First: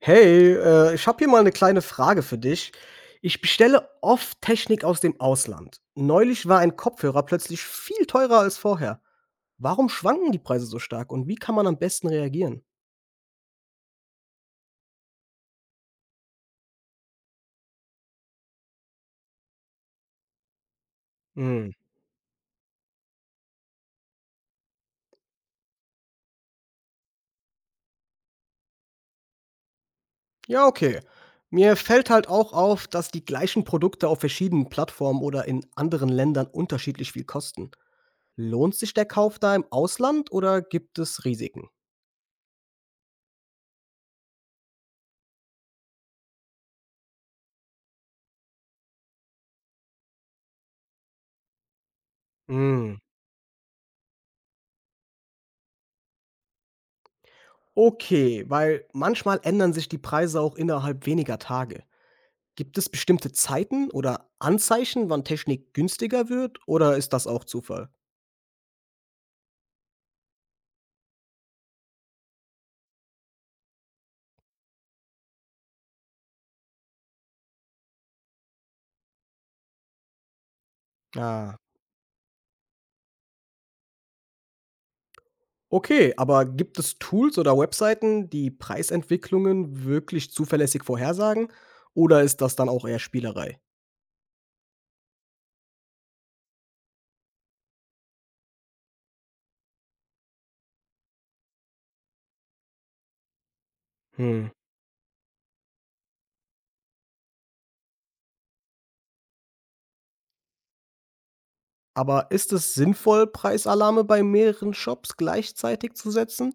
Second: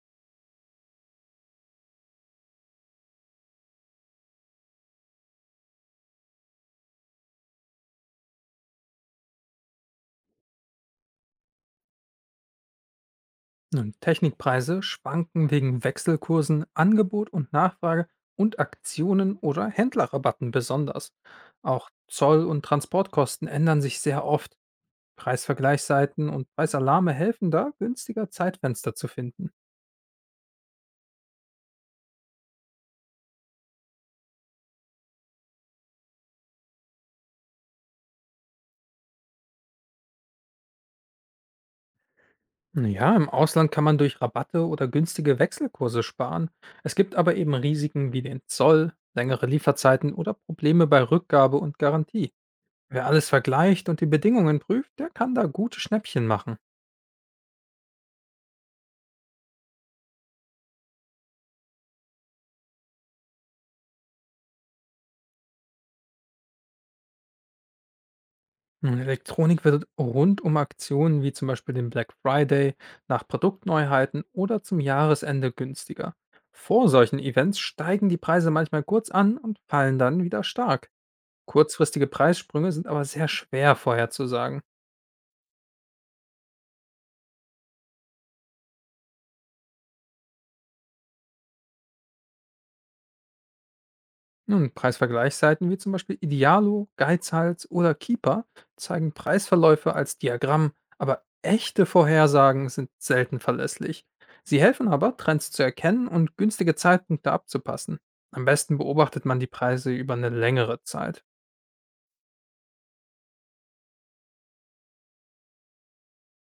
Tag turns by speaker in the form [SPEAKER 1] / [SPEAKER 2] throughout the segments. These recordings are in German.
[SPEAKER 1] Hey, ich habe hier mal eine kleine Frage für dich. Ich bestelle oft Technik aus dem Ausland. Neulich war ein Kopfhörer plötzlich viel teurer als vorher. Warum schwanken die Preise so stark und wie kann man am besten reagieren?
[SPEAKER 2] Nun, Technikpreise schwanken wegen Wechselkursen, Angebot und Nachfrage und Aktionen oder Händlerrabatten besonders.
[SPEAKER 1] Hm,
[SPEAKER 2] Auch Zoll- und Transportkosten ändern sich sehr oft. Preisvergleichsseiten und Preisalarme helfen da, günstiger Zeitfenster zu finden.
[SPEAKER 1] ja, okay. Mir fällt halt auch auf, dass die gleichen Produkte auf verschiedenen Plattformen oder in anderen Ländern unterschiedlich viel kosten. Lohnt sich der Kauf da im Ausland oder gibt es Risiken?
[SPEAKER 2] Ja, im Ausland kann man durch Rabatte oder günstige Wechselkurse sparen. Es gibt aber eben Risiken wie den Zoll, längere Lieferzeiten oder Probleme bei Rückgabe und Garantie.
[SPEAKER 1] Hm,
[SPEAKER 2] Wer alles vergleicht und die Bedingungen prüft, der kann da gute Schnäppchen machen.
[SPEAKER 1] okay, weil manchmal ändern sich die Preise auch innerhalb weniger Tage. Gibt es bestimmte Zeiten oder Anzeichen, wann Technik günstiger wird, oder ist das auch Zufall?
[SPEAKER 2] Nun, Elektronik wird rund um Aktionen wie zum Beispiel den Black Friday, nach Produktneuheiten oder zum Jahresende günstiger. Vor solchen Events steigen die Preise manchmal kurz an und fallen dann wieder stark.
[SPEAKER 1] Ah.
[SPEAKER 2] Kurzfristige Preissprünge sind aber sehr schwer vorherzusagen.
[SPEAKER 1] Okay, aber gibt es Tools oder Webseiten, die Preisentwicklungen wirklich zuverlässig vorhersagen, oder ist das dann auch eher Spielerei?
[SPEAKER 2] Nun, Preisvergleichsseiten wie zum Beispiel Idealo, Geizhals oder Keeper zeigen Preisverläufe als Diagramm, aber echte Vorhersagen sind selten verlässlich.
[SPEAKER 1] Hm.
[SPEAKER 2] Sie helfen aber, Trends zu erkennen und günstige Zeitpunkte abzupassen. Am besten beobachtet man die Preise über eine längere Zeit.
[SPEAKER 1] Aber ist es sinnvoll, Preisalarme bei mehreren Shops gleichzeitig zu setzen,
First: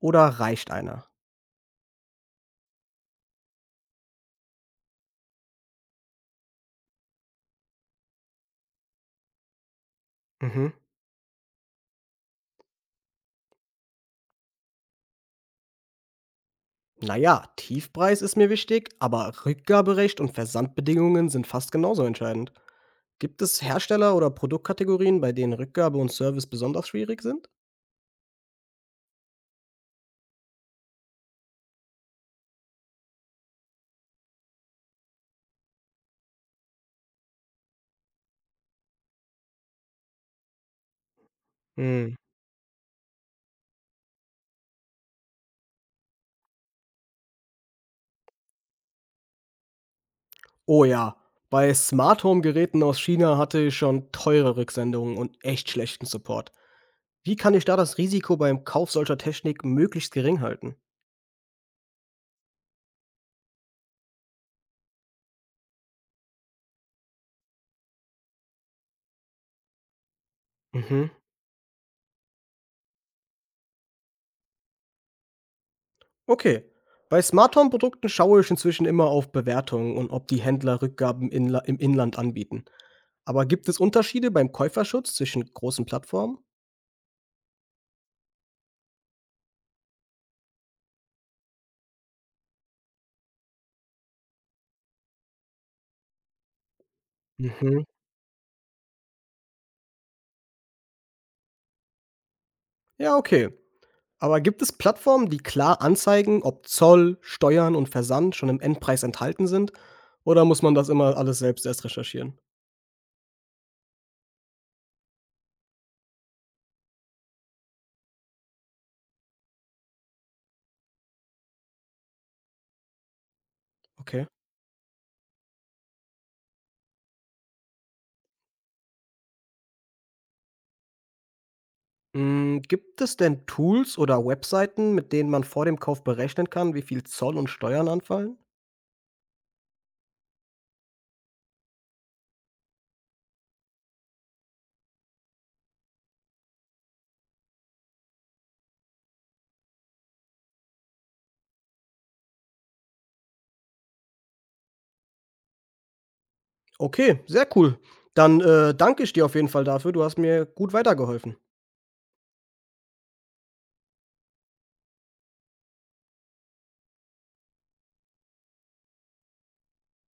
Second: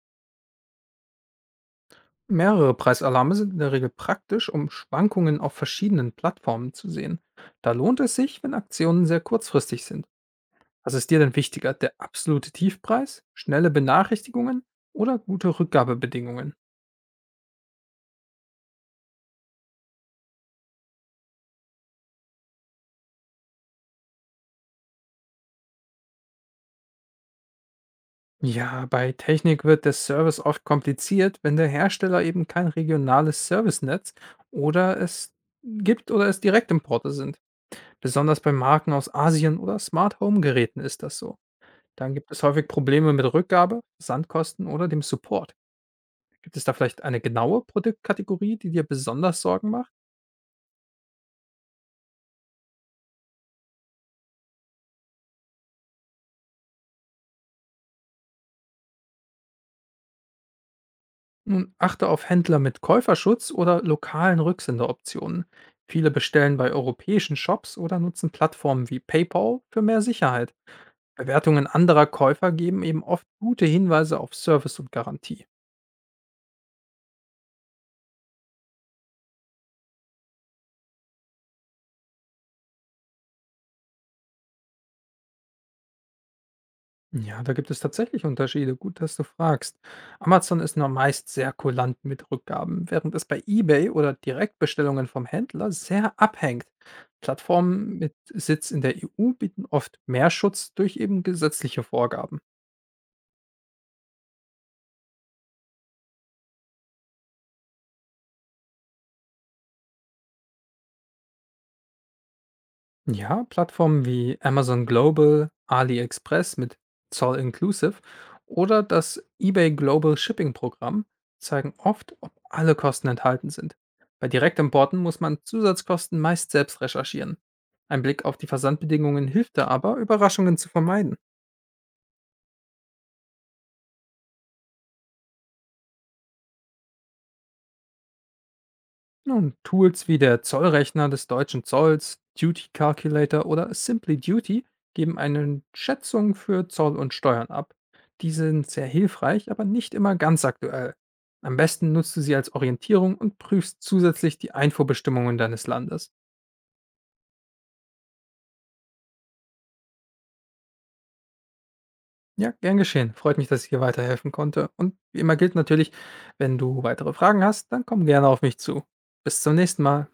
[SPEAKER 1] oder reicht einer?
[SPEAKER 2] Mehrere Preisalarme sind in der Regel praktisch, um Schwankungen auf verschiedenen Plattformen zu sehen. Da lohnt es sich, wenn Aktionen sehr kurzfristig sind.
[SPEAKER 1] Mhm.
[SPEAKER 2] Was ist dir denn wichtiger, der absolute Tiefpreis, schnelle Benachrichtigungen oder gute Rückgabebedingungen?
[SPEAKER 1] Naja, Tiefpreis ist mir wichtig, aber Rückgaberecht und Versandbedingungen sind fast genauso entscheidend. Gibt es Hersteller oder Produktkategorien, bei denen Rückgabe und Service besonders schwierig sind?
[SPEAKER 2] Ja, bei Technik wird der Service oft kompliziert, wenn der Hersteller eben kein regionales Servicenetz oder es oder es Direktimporte sind. Besonders bei Marken aus Asien oder Smart Home Geräten ist das so. Dann
[SPEAKER 1] Hm.
[SPEAKER 2] gibt es häufig Probleme mit Rückgabe, Sandkosten oder dem Support. Gibt es da vielleicht eine genaue Produktkategorie, die dir besonders Sorgen macht?
[SPEAKER 1] Oh ja, bei Smart Home Geräten aus China hatte ich schon teure Rücksendungen und echt schlechten Support. Wie kann ich da das Risiko beim Kauf solcher Technik möglichst gering halten?
[SPEAKER 2] Nun achte auf Händler mit Käuferschutz oder lokalen Rücksenderoptionen. Viele bestellen bei europäischen Shops oder nutzen Plattformen wie PayPal für mehr Sicherheit.
[SPEAKER 1] Mhm.
[SPEAKER 2] Bewertungen anderer Käufer geben eben oft gute Hinweise auf Service und Garantie.
[SPEAKER 1] Okay. Bei Smart Home Produkten schaue ich inzwischen immer auf Bewertungen und ob die Händler Rückgaben im Inland anbieten. Aber gibt es Unterschiede beim Käuferschutz zwischen großen Plattformen?
[SPEAKER 2] Ja, da gibt es tatsächlich Unterschiede. Gut, dass du fragst. Amazon ist nur meist sehr kulant mit Rückgaben, während es bei eBay oder Direktbestellungen vom Händler sehr abhängt.
[SPEAKER 1] Mhm.
[SPEAKER 2] Plattformen mit Sitz in der EU bieten oft mehr Schutz durch eben gesetzliche Vorgaben.
[SPEAKER 1] Ja, okay. Aber gibt es Plattformen, die klar anzeigen, ob Zoll, Steuern und Versand schon im Endpreis enthalten sind? Oder muss man das immer alles selbst erst recherchieren?
[SPEAKER 2] Ja, Plattformen wie Amazon Global, AliExpress mit Zoll Inclusive oder das eBay Global Shipping Programm zeigen oft, ob alle Kosten enthalten sind.
[SPEAKER 1] Okay.
[SPEAKER 2] Bei Direktimporten muss man Zusatzkosten meist selbst recherchieren. Ein Blick auf die Versandbedingungen hilft da aber, Überraschungen zu vermeiden.
[SPEAKER 1] Hm, gibt es denn Tools oder Webseiten, mit denen man vor dem Kauf berechnen kann, wie viel Zoll und Steuern anfallen?
[SPEAKER 2] Nun, Tools wie der Zollrechner des deutschen Zolls, Duty Calculator oder Simply Duty geben eine Schätzung für Zoll und Steuern ab. Die sind sehr hilfreich, aber nicht immer ganz aktuell. Am besten nutzt du sie als Orientierung und prüfst zusätzlich die Einfuhrbestimmungen deines Landes.
[SPEAKER 1] Okay, sehr cool. Dann, danke ich dir auf jeden Fall dafür. Du hast mir gut weitergeholfen.
[SPEAKER 2] Ja, gern geschehen. Freut mich, dass ich dir weiterhelfen konnte. Und wie immer gilt natürlich, wenn du weitere Fragen hast, dann komm gerne auf mich zu. Bis zum nächsten Mal.